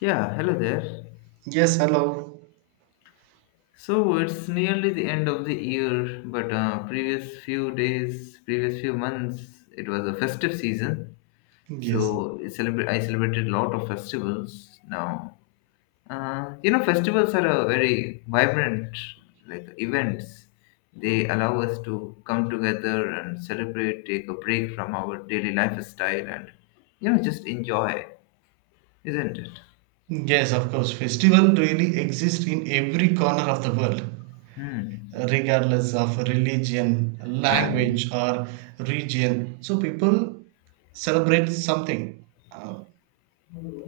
Yeah, hello there. Yes, hello. So it's nearly the end of the year, but previous few days, previous few months, it was a festive season. Yes, So I celebrated a lot of festivals. Now, festivals are a very vibrant like events. They allow us to come together and celebrate, take a break from our daily lifestyle, and just enjoy, isn't it? yes, of course. Festival really exist in every corner of the world, Hmm. regardless of religion, Yeah. language, or region. So people celebrate something, uh,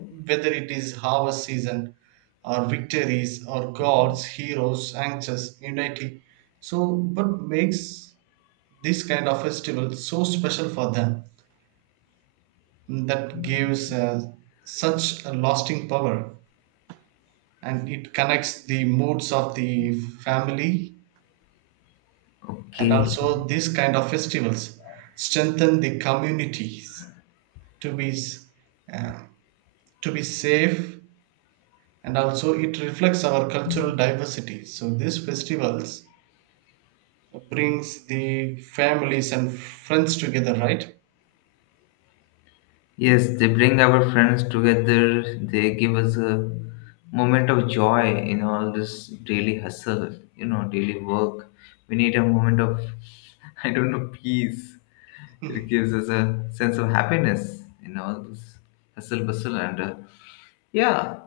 whether it is harvest season, or victories, or gods, heroes, anxious unity. So, what makes this kind of festival so special for them that gives such a lasting power? And it connects the moods of the family, and Okay. also these kind of festivals strengthen the communities to be s- uh, to be safe, and also it reflects our cultural diversity. So these festivals brings the families and friends together, right? Yes, they bring our friends together. They give us a moment of joy in all this daily hustle, daily work. We need a moment of, I don't know, peace. It Mhm. gives us a sense of happiness in all this hustle bustle. And yeah,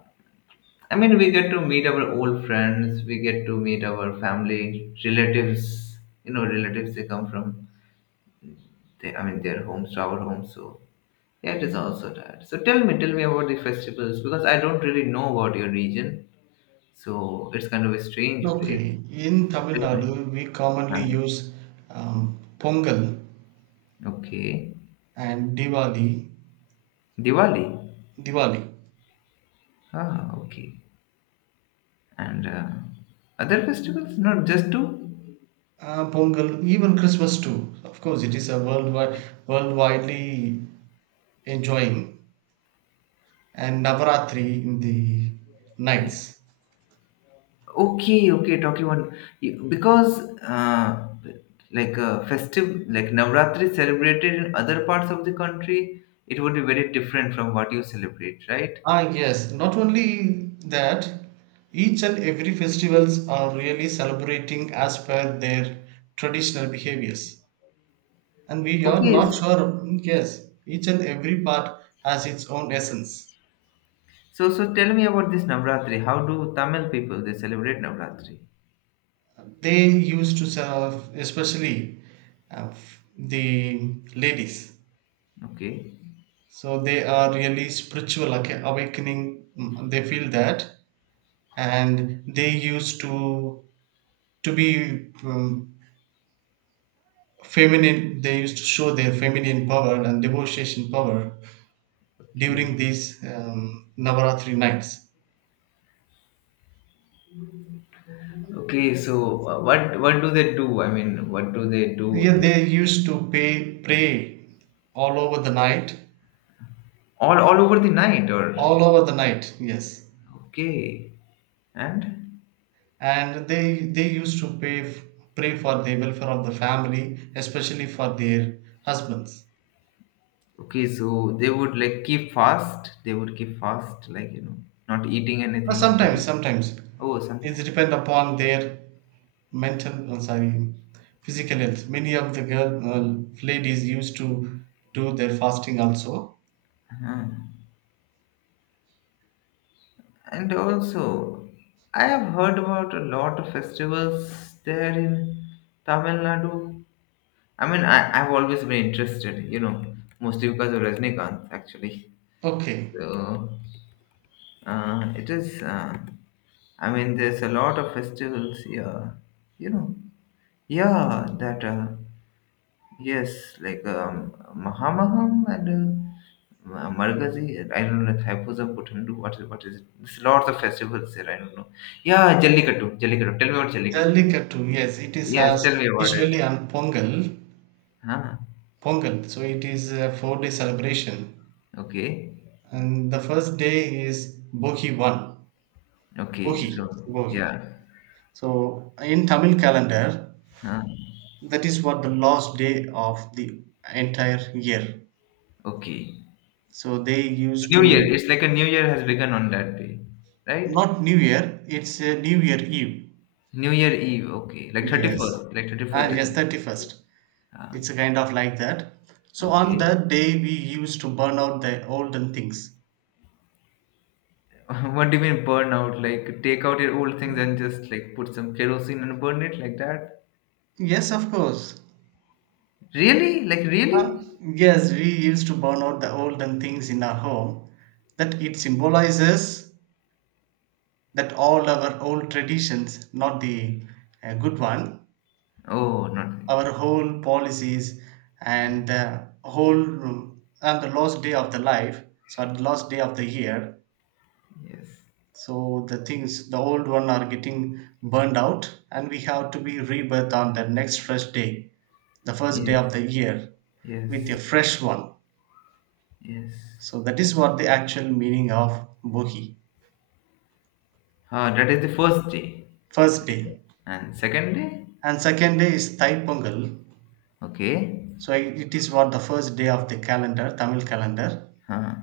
I mean, we get to meet our old friends, we get to meet our family, relatives, relatives they come from, they, I mean, their homes to our homes. So yeah, it is also that. So tell me about the festivals because I don't really know about your region. So it's kind of a strange Okay, place. in So Tamil tell me. Nadu we Ah, commonly use um, Pongal okay. and diwali Diwali. diwali Ah, okay. And other festivals? Not just two? Pongal, even Christmas too. Of course, it is a worldwide, worldwidely enjoying, and Navaratri in the Yeah. nights. Okay, okay, talking about because like a festive like Navratri celebrated in other parts of the country, it would be very different from what you celebrate, right? Ah, yes. Not only that, each and every festivals are really celebrating as per their traditional behaviors, and we are not Okay. sure. Yes, each and every part has its own essence. So tell me about this Navratri. How do Tamil people they celebrate Navratri? They used to serve, especially the ladies. Okay, So they are really spiritual awakening. They feel that, and they used to be feminine. They used to show their feminine power and devotion power okay, during these Navaratri nights. okay. So, what do they do? I mean, what do they do Yeah, to they used to pay pray all over the night, all over the night or all over the night. Yes, okay, and and they used to pay pray for the welfare of the family, especially for their husbands. okay. So they would like keep fast. They would keep fast, like not eating anything for Sometimes, the sometimes oh sometime. it depends upon their mental, sorry, physical health. Many of the girl ladies used to do their fasting also. Uh-huh. And also, I have heard about a lot of festivals there in Tamil Nadu. I mean, I've always been interested, mostly because of Rajnikanth, actually. Okay. So it is, I mean, there's a lot of festivals here, you know. Yeah, that, yes, like Mahamaham and Margazi, I don't know, Thaipusam, Puthandu, what is it? There's lots of festivals there, I don't know. Yeah, Jallikattu, Jallikattu. Tell me about Jallikattu. Jallikattu, yes, it is Yes, has tell me about usually it. on Pongal, Huh? Pongal. So it is a 4-day celebration, Okay, and the first day is Bogi one. okay, Bogi, so, Bogi. yeah. So in Tamil calendar, Huh? that is what the last day of the entire year. Okay. So they used New Year. to. It's like a new year has begun on that day, right? Not New Year, it's a New Year Eve. New Year Eve. Okay, like thirty Yes. first, like 31st Ah, yes, December. 31st. Ah, It's a kind of like that. So on okay. that day, we used to burn out the olden things. What do you mean burn out? Like take out your old things and just like put some kerosene and burn it like that? Yes, of course. Really? Like really? Yes, we used to burn out the olden things in our home. That it symbolizes that all our old traditions, not the good one, Oh, nothing. our whole policies and the whole and the last day of the life. So at the last day of the year, Yes. so the things, the old one, are getting burned out, and we have to be rebirth on the next fresh day, the first day Yes. of the year Yes. with a fresh one. Yes. So that is what the actual meaning of Bohi. Ah, that is the first day. First day. And second day? And second day is Thai Pongal. Okay. So it is what the first day of the calendar, Tamil calendar. Huh.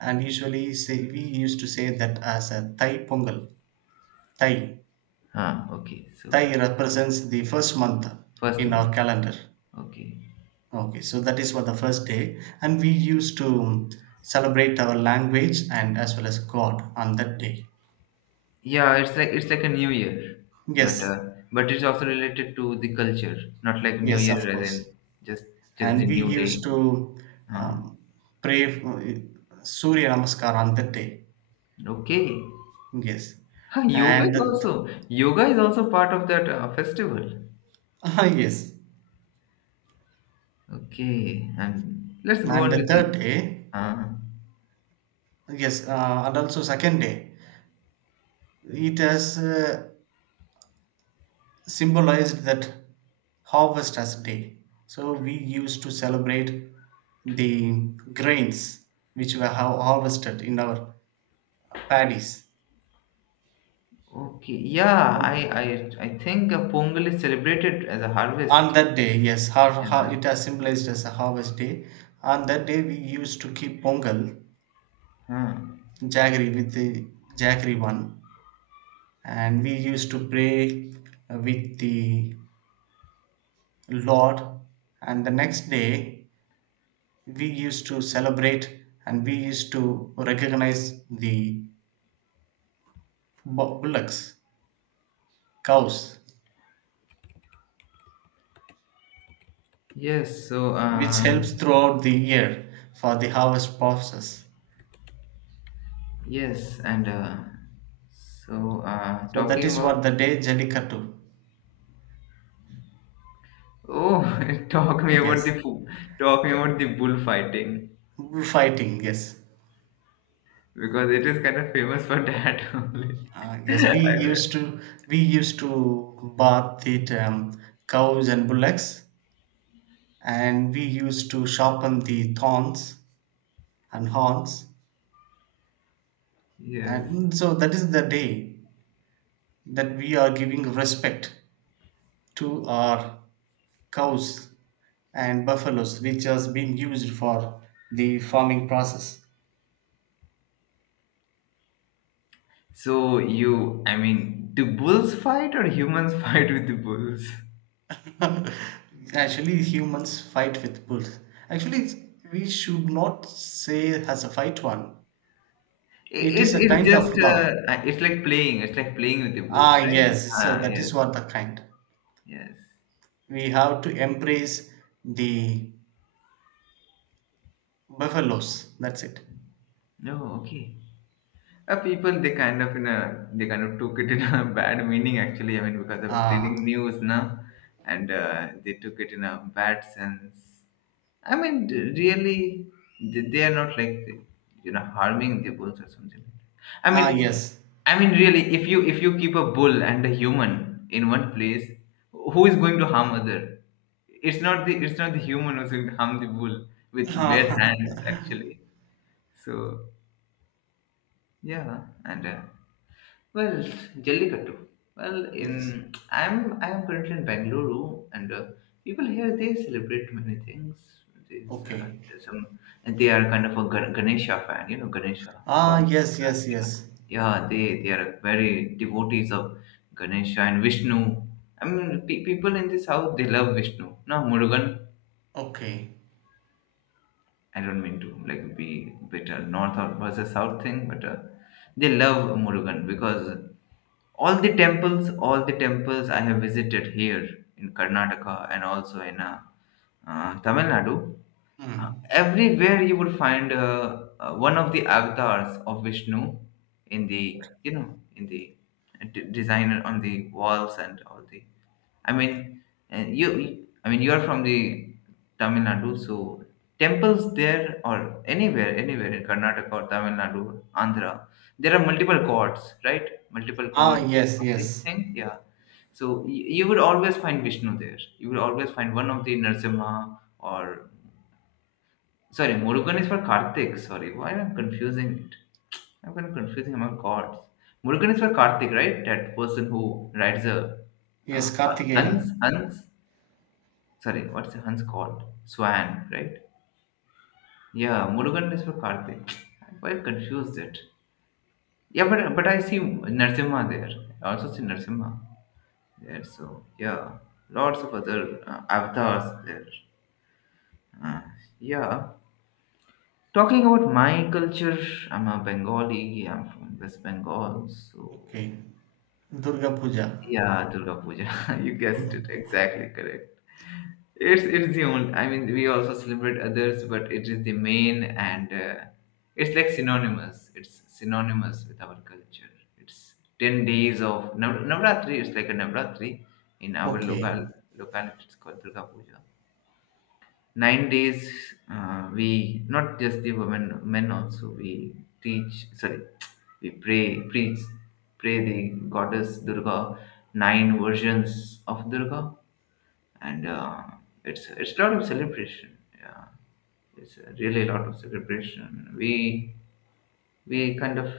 And usually, say we used to say that as a Thai Pongal. Thai Huh. Okay. So Thai represents the first month first in one. our calendar. Okay. Okay, so that is what the first day, and we used to celebrate our language and as well as God on that day. Yeah, it's like a new year, but Yes, uh, but it's also related to the culture, not like New yes, Year of as course, in just just the and we new day. used to Uh, um, pray for, Surya Namaskar on that day. okay, Yes, huh, yoga and is also yoga is also part of that festival. Yes, Okay, and let's go and on to the third the. day, Uh, yes, and also second day. It has symbolized that harvest as day. So we used to celebrate the grains which were harvested in our paddies. okay, yeah, I think Pongal is celebrated as a On harvest. that day, yes, Yeah. it has symbolized as a harvest day. On that day, we used to keep pongal, Huh. jaggery with the jaggery one, and we used to pray with the Lord. And the next day, we used to celebrate and we used to recognize the bullocks, cows, Yes. So. which Uh, helps throughout the year for the harvest process. yes, and so So talking that is about. what the day Jallikattu. Oh, talk me about the Yes, fu- talk me about the bullfighting fighting. Yes, because it is kind of famous for that only. Yes. We used to bath the cows and bullocks, and we used to sharpen the thorns and horns, Yes. and so that is the day that we are giving respect to are cows and buffaloes which has been used for the farming process. So you, I mean, do bulls fight or humans fight with the bulls? Actually humans fight with bulls, actually, we should not say as a fight one. It It's is a it's kind just of love. It's like playing. It's like playing with the bulls, Ah, right? yes, so Ah, that yes, is what the kind. yes. We have to embrace the buffaloes, that's it. No, okay. People they kind of took it in a bad meaning actually. I mean because I was ah reading news now, and they took it in a bad sense. I mean really they are not like harming the bulls or something like that. I ah mean yes. I mean really if you keep a bull and a human in one place, who is going to harm other? It's not the human who's going to harm the bull with bare hands actually. So yeah, and. Well, Jallikattu. Well, Yes. in I'm I'm currently in Bangalore, and people here they celebrate many things. There's, uh, Okay. there's some, and they are kind of a Ganesha fan, Ganesha Ah, god. yes, yes, Yeah, yes. yeah. Yeah, they are very devotees of Ganesha and Vishnu. I mean, people in the south they love Vishnu. No, Murugan. Okay. I don't mean to like be bitter north or versus south thing, but they love Murugan because all the temples I have visited here in Karnataka and also in Tamil Nadu, Hmm. everywhere you would find one of the avatars of Vishnu in the, in the design on the walls and all the. I mean, you, I mean, you are from the Tamil Nadu, so temples there or anywhere in Karnataka or Tamil Nadu, Andhra, there are multiple gods, right? Multiple Ah, gods yes, of this yes. thing, yeah. So you would always find Vishnu there. You would always find one of the Narasimha, or. Sorry, Murugan is for Karthik. Sorry, why am I confusing it? I'm kind of confusing among gods. Murugan is for Karthik, right? That person who rides a Yes, uh, Hans. Kartikeyan. Hans. Sorry, what's the Hans called? Swan, right? Yeah, Murugan is for Karthik. I'm quite confused it. Yeah, but I see Narsimha there. I also see Narsimha there. So yeah, lots of other avatars there. Uh, yeah. Talking about my culture, I'm a Bengali. I'm from West Bengal, so Okay. Durga Puja. yeah, Durga Puja. You guessed it Mhm. exactly correct. It's the only. I mean, we also celebrate others, but it is the main, and it's like synonymous. It's synonymous with our culture. It's 10 days of Navratri. It's like a Navratri in our Okay, locality. It's called Durga Puja. 9 days, we not just the women, men also we teach. Sorry, we pray, preach, pray the goddess Durga. Nine versions of Durga, and it's a lot of celebration. Yeah, it's a really a lot of celebration. We kind of,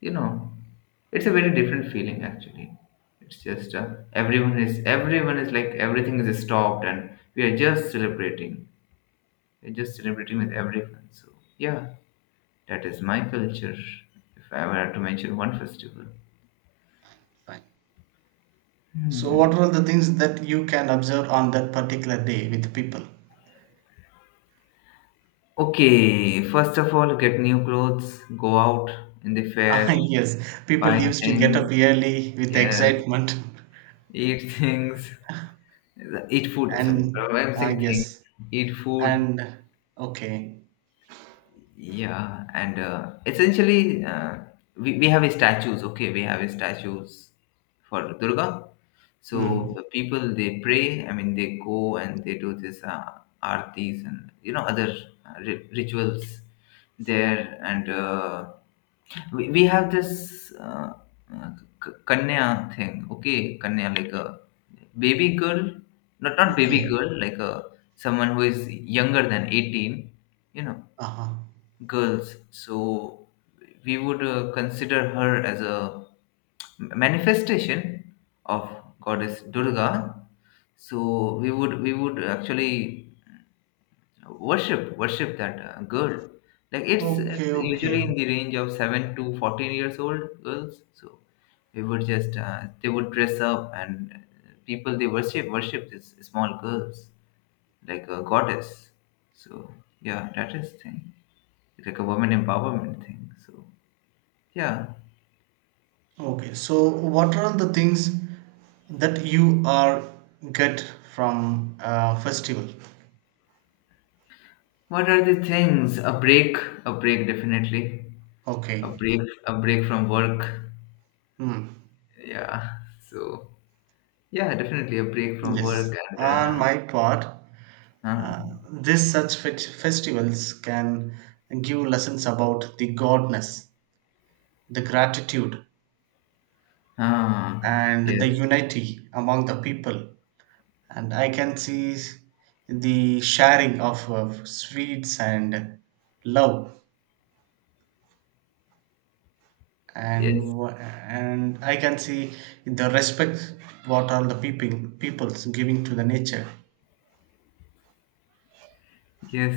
you know it's a very different feeling actually. It's just everyone is like everything is stopped, and we are just celebrating. You're just celebrating with everyone. So, yeah, that is my culture. If I were to mention one festival. fine. So, what were the things that you can observe on that particular day with people? Okay, first of all, get new clothes, go out in the fair, Ah, yes. People buy used to get up things, early with yes, excitement. eat things, eat food. Sorry, And, I'm ah, saying things, yes. eat food. And, okay. Yeah, and essentially, we have statues, okay, we have statues for Durga. Hmm. So the people they pray, I mean, they go and they do this artis and, other rituals there. And we have this uh, Kanya thing, okay, Kanya, like a baby girl, not baby Okay. girl, like a someone who is younger than 18, you know Uh-huh. girls. So we would consider her as a manifestation of goddess Durga. So we would actually worship that girl. Like it's Okay, it's usually in okay. the range of 7 to 14 years old girls. So we would just, they would dress up, and people they worship these small girls like a goddess. So yeah, that is thing. Like a woman empowerment thing. So yeah. Okay, so what are the things that you are get from a festival? What are the things? A break. A break definitely. A Okay. break a break from work. Hmm. Yeah. So yeah, definitely a break from Yes. work and On my part, huh? uh, this such festivals can give lessons about the godness, the gratitude, Ah, and the yes. unity among the people. And I can see the sharing of sweets and love Yes. and and I can see the respect what all the people peoples giving to the nature. Yes,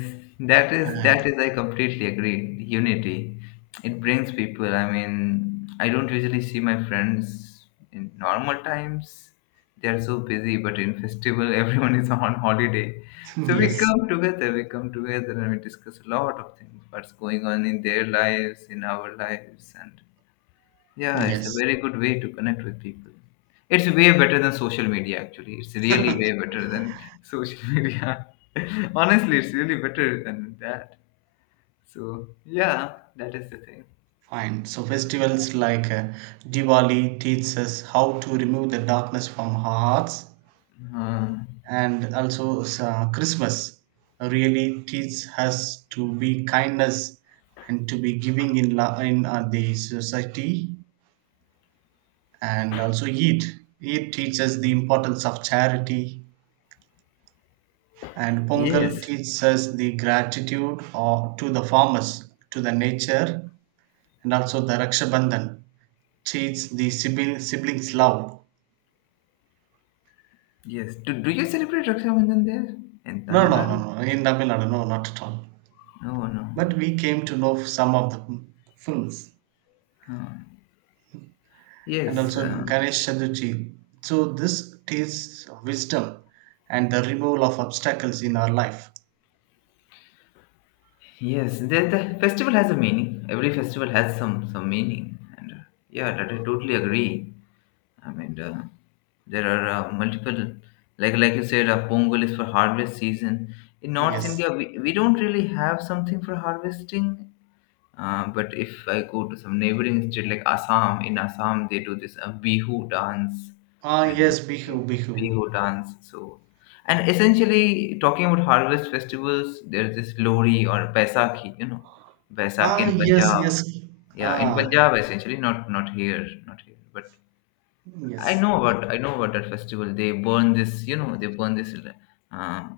that is Uh, I completely agree. Unity, it brings people. I mean, I don't usually see my friends in normal times. They are so busy, but in festival, everyone is on holiday. So we yes, come together. We come together and we discuss a lot of things. What's going on in their lives, in our lives, and yeah, it's a yes, very good way to connect with people. It's way better than social media, actually. It's really way better than social media. Honestly, it's really better than that. So, yeah, that is the thing. fine. So festivals like Diwali teaches us how to remove the darkness from our hearts, Uh, and also Christmas really teaches us to be kindness and to be giving in in the society, and also Eid. Eid teaches the importance of charity. And Pongal yes, teaches us the gratitude or to the farmers, to the nature, and also the Rakshabandhan teaches the siblings love. yes. Do you celebrate Raksha Bandhan there in No, Tamil no, no, Nadu? no, in Tamil Nadu, no, not at all. No, no. But we came to know some of the films. And Yes, also Ganesh Chaturthi. So this teaches wisdom and the removal of obstacles in our life. yes. The festival has a meaning. Every festival has some meaning, and yeah, that I totally agree. I mean, there are multiple, like you said, Pongal is for harvest season. In North Yes. India, we don't really have something for harvesting. But if I go to some neighboring state like Assam, in Assam they do this Bihu dance, Ah, and yes, yeah, Bihu, Bihu. Bihu dance. So, and essentially talking about harvest festivals, there's this Lori or Baisakhi, Baisakhi Ah, in yes, Punjab. yes. Yeah, in Ah, Punjab essentially, not here, but I yes. know about I know about that festival. They burn this, you know, they burn this uh,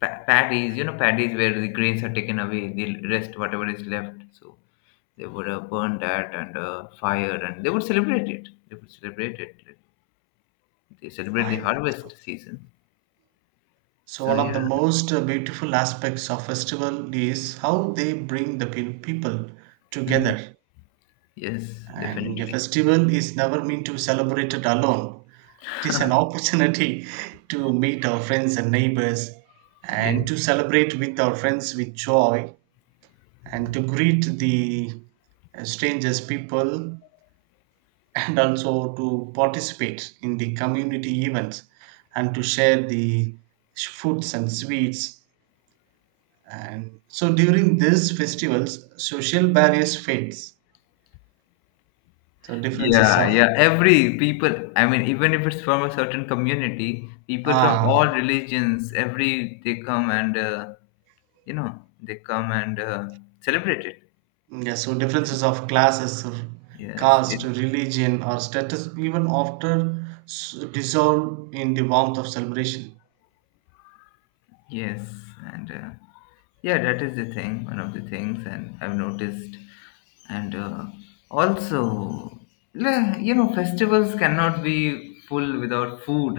paddies, you know, paddies where the grains are taken away, the rest whatever is left. So they would burn that and fire, and they would celebrate it. They would celebrate it. They celebrate the Fine. harvest season. So So one of yeah. the most beautiful aspects of festival is how they bring the people Mm. together. Yes, And a definitely, festival is never meant to celebrate it alone. It is an opportunity to meet our friends and neighbors, and yes. to celebrate with our friends with joy, and to greet the strangers people, and also to participate in the community events, and to share the foods and sweets. And so during these festivals, social barriers fades. So differences Yeah, of. yeah. Every people, I mean, even if it's from a certain community, people from Ah, all religions, every they come and uh, you know they come and celebrate it. yeah, so differences of classes, of Yes caste, it's, religion, or status even after dissolve in the warmth of celebration. yes, and yeah, that is the thing, one of the things, and I've noticed, and also, you know, festivals cannot be full without food,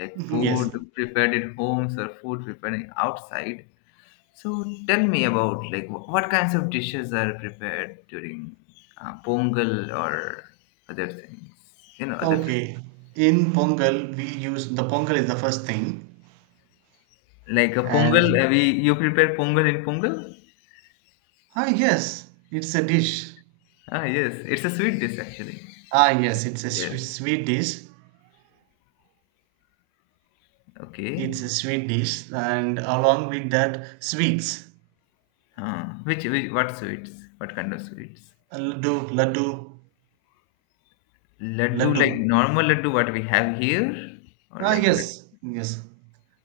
like Mhm. food Yes. prepared in homes or food prepared outside. So tell me about, like, what kinds of dishes are prepared during pongal or other things, you know, other Okay. festivals. In Pongal, we use the Pongal is the first thing, Like a pongal, and we you prepare pongal in pongal? ah yes, it's a dish. Ah, yes, it's a sweet dish actually. Ah yes, it's a Yes. sweet dish. Okay. It's a sweet dish, and along with that, sweets. Huh. Which what sweets? What kind of sweets? Laddu, laddu, Laddu, like laddu. normal laddu, what we have here, or Ah, like yes, yes.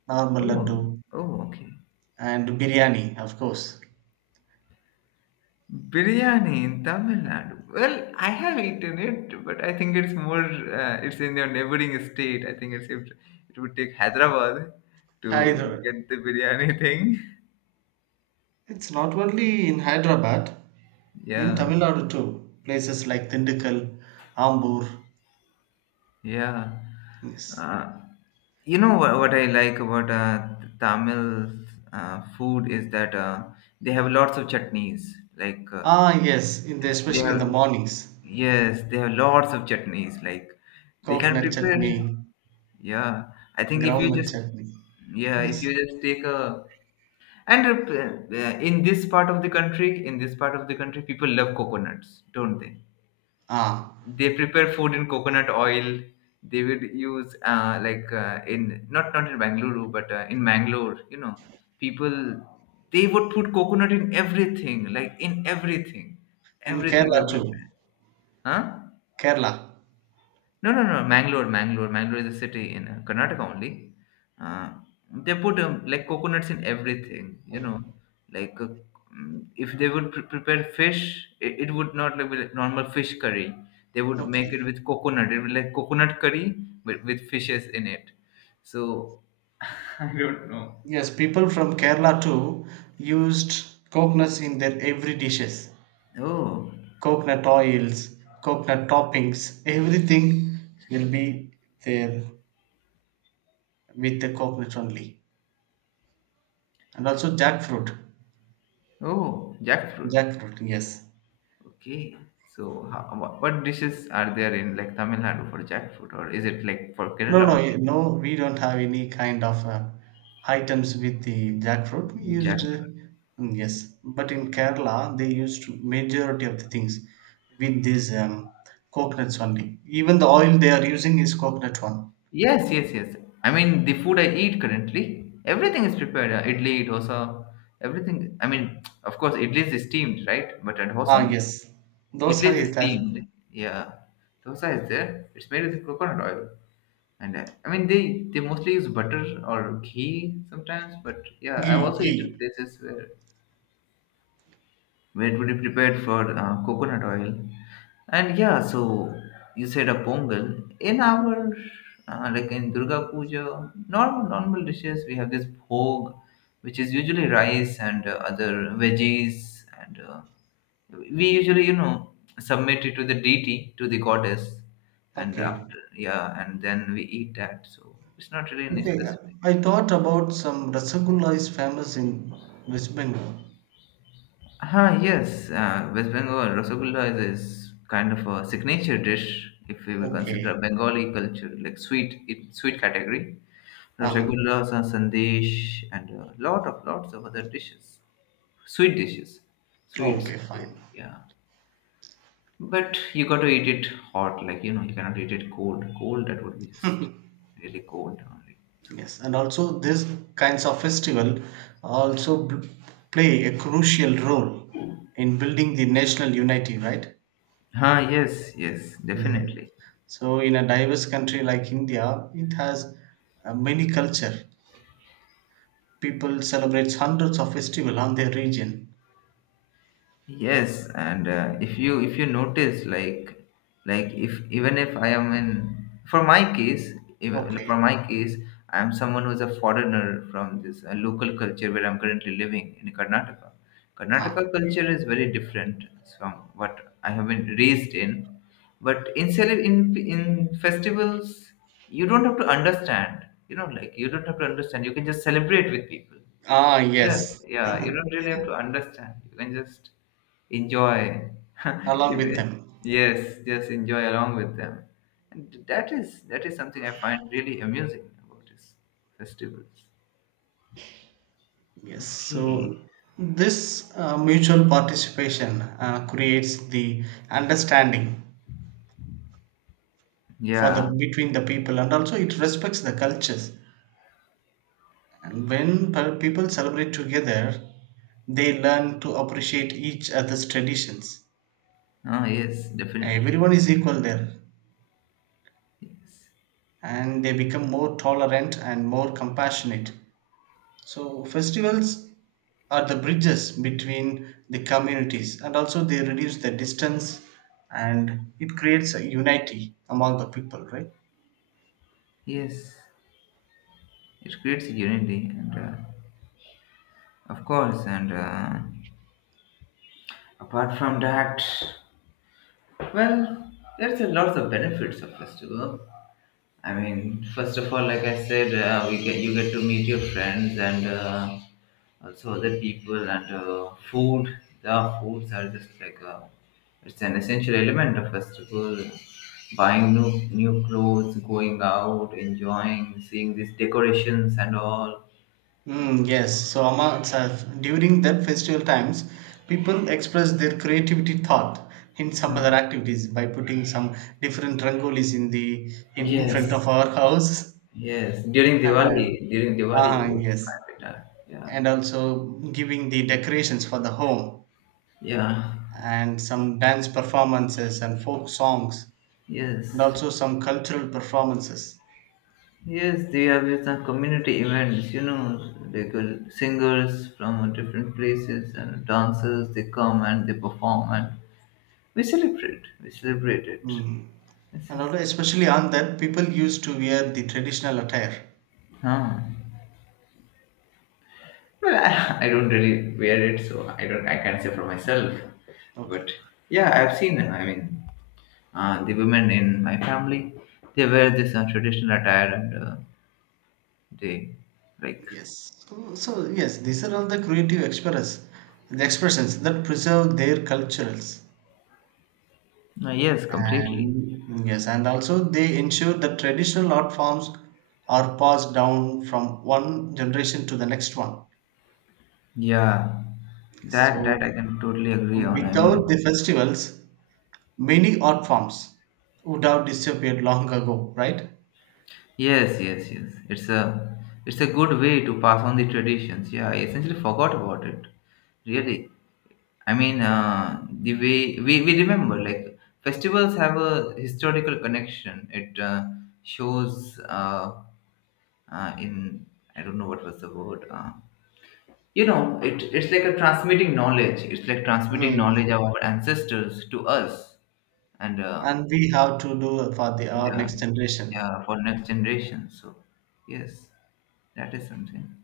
Normal laddu oh, oh, okay. and biryani, of course. Biryani in Tamil Nadu. Well, I have eaten it, but I think it's more. It's in your neighboring state. I think it would take Hyderabad to Hyderabad. get the biryani thing. It's not only in Hyderabad, in Yeah. Tamil Nadu too. Places like Tindikkal, Ambur. Yeah. Yes. Uh, you know, what I like about Tamil food is that they have lots of chutneys. Like Ah, yes, in the, yes, they especially in have, the mornings. yes, they have lots of chutneys. Like they can Coconut prepare. chutney, Yeah, I think if you groundnut just, chutney. yeah, if Yes. you just take a, and in this part of the country, people love coconuts, don't they? Ah, They prepare food in coconut oil. They would use in not not in Bangalore but in Mangalore. You know, people, they would put coconut in everything, like in everything, in everything we Kerala too. prepare. Huh? Kerala. No, no, no. Mangalore, Mangalore, Mangalore is a city in Karnataka only. Uh, they put like coconuts in everything, you know. Like if they would prepare fish, it would not, like, be like normal fish curry. They would make Okay. it with coconut. It would, like, coconut curry with fishes in it. So I don't know. Yes, people from Kerala too used coconuts in their every dishes. Oh, Coconut oils, coconut toppings, everything will be there with the coconut only. And also jackfruit. oh, jackfruit. Jackfruit, yes. Okay. So how, what dishes are there in like Tamil Nadu for jackfruit, or is it like for No, Kerala no, only? No. We don't have any kind of items with the jackfruit. We used, Jack. Yes, but in Kerala they used majority of the things with these coconuts only. Even the oil they are using is coconut one. Yes, yes, yes. I mean, the food I eat currently, everything is prepared. Idli, dosa, everything. I mean, of course, idli is steamed, right? But at Ah, dosa, yes, dosa idli is is that steamed. Yeah, dosa is there. It's made with coconut oil, and I mean, they mostly use butter or ghee sometimes. But yeah, I've ghee, also ghee. eaten places where it would be prepared for coconut oil. And yeah, so you said a pongal. In our, like in Durga Puja, normal dishes, we have this bhog, which is usually rice and other veggies. And we usually, you know, submit it to the deity, to the goddess. And Okay, after, yeah, and then we eat that. So it's not really any okay. specific. I thought about some rasagulla is famous in West Bengal. Ah, yes, West Bengal Rasgulla is kind of a signature dish if we will Okay. consider Bengali culture, like sweet, it sweet category. Ah. Rasagullas and sandesh and a lot of lots of other dishes, sweet dishes, sweets. Okay, fine. So yeah, but you got to eat it hot, like, you know, you cannot eat it cold. Cold, that would be just really cold only. So, Yes, and also these kinds of festival also play a crucial role in building the national unity, right? ah, yes, yes, Mm. definitely. So in a diverse country like India, it has many culture. People celebrate hundreds of festival on their region. Yes, and if you, if you notice, like if even if I am in for my case, if, for Okay. my case, I am someone who is a foreigner from this local culture where I'm currently living in Karnataka. Ah, Karnataka culture is very different from what I have been raised in, but in in festivals, you don't have to understand. You know, like, you don't have to understand. You can just celebrate with people. ah Yes, yes, yeah, you don't really have to understand. You can just enjoy. along You with can-, them. yes, just enjoy along with them. And that is something I find really amusing about these festivals. Yes, Okay. so this mutual participation creates the understanding for the Yeah. between the people, and also it respects the cultures. And when people celebrate together, they learn to appreciate each other's traditions. Oh, yes, definitely. Everyone is equal there, Yes. and they become more tolerant and more compassionate. So festivals are the bridges between the communities, and also they reduce the distance, and it creates a unity among the people, right? Yes. It creates unity and of course, and apart from that, well, there's a lot of benefits of festival. I mean, first of all, like I said, we get you get to meet your friends and also other people, and food. The foods are just like it's an essential element of festival. Buying new clothes, going out, enjoying, seeing these decorations and all. And Mm, yes, so Amma itself, during that festival times, people express their creativity thought in some other activities by putting some different rangolis in the in front yes, of our house. yes, during Diwali, Ah, you yes, find it out. Yeah, and also giving the decorations for the home yeah, and some dance performances and folk songs yes. and also some cultural performances. Yes, they have with some community events, you know, they go singers from different places and dancers, they come and they perform, and we celebrate it. Mm. This is, And also, especially on that, people used to wear the traditional attire. huh. Well, I, I don't really wear it, so I don't, I can't say for myself, but Okay. yeah, I've seen them. I mean, the women in my family, they wear this traditional attire, and they, like, Yes. So, yes, these are all the creative express the expressions that preserve their cultures. Yes, completely. And yes, and also they ensure that traditional art forms are passed down from one generation to the next one. Yeah, that So I can totally agree on. I without mean, the festivals, many art forms would have disappeared long ago, right? yes, yes, yes. It's a, it's a good way to pass on the traditions. Yeah, I essentially forgot about it. Really, I mean, the way we remember, like, festivals have a historical connection. It shows in I don't know what was the word. You know, it's like a transmitting knowledge. It's like transmitting Mm. knowledge of our ancestors to us and. And we have to do for the our Yeah, next generation. yeah, for next generation. So yes, that is something.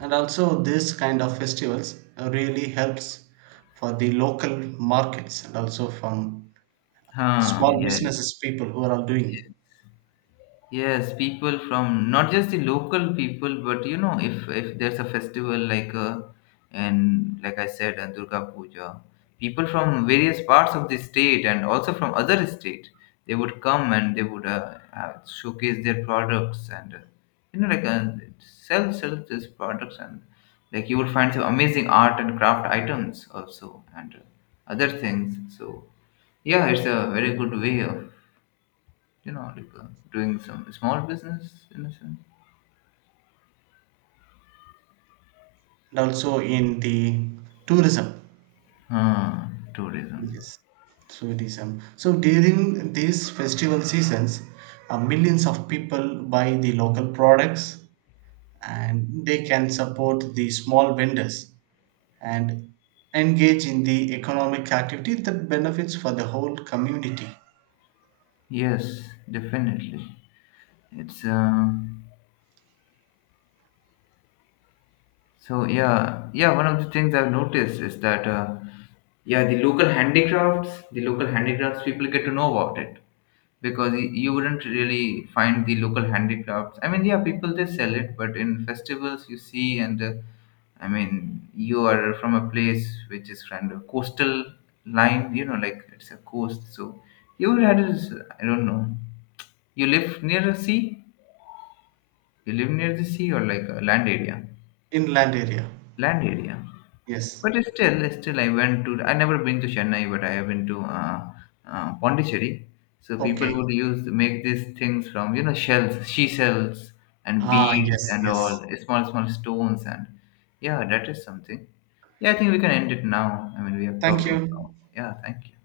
And also this kind of festivals really helps for the local markets, and also from Huh, small yes. businesses people who are all doing. Yes, people from not just the local people, but you know, if there's a festival like and like I said, Durga Puja, people from various parts of the state and also from other state, they would come and they would showcase their products and you know, like sell these products and like you would find some amazing art and craft items also and other things. So yeah, it's a very good way of, you know, like doing some small business in a sense. And also in the tourism, Ah, tourism. yes, tourism. So during these festival seasons, millions of people buy the local products, and they can support the small vendors, and engage in the economic activity that benefits for the whole community. Yes, definitely. It's so yeah, yeah. One of the things I've noticed is that yeah, the local handicrafts people get to know about it. Because you wouldn't really find the local handicrafts. I mean, yeah, people they sell it, but in festivals you see, and I mean, you are from a place which is kind of coastal line, you know, like it's a coast, so you would have this, I don't know, you live near a sea, you live near the sea or like a land area, In land area. land area. Yes. But still, still, I went to. I never been to Chennai, but I have been to Pondicherry. So people Okay. would use make these things from, you know, shells, shells, and Ah, beads yes, and all, yes. small stones and yeah, that is something. Yeah, I think we can end it now. I mean, we have Thank talked about you. now. Yeah, thank you.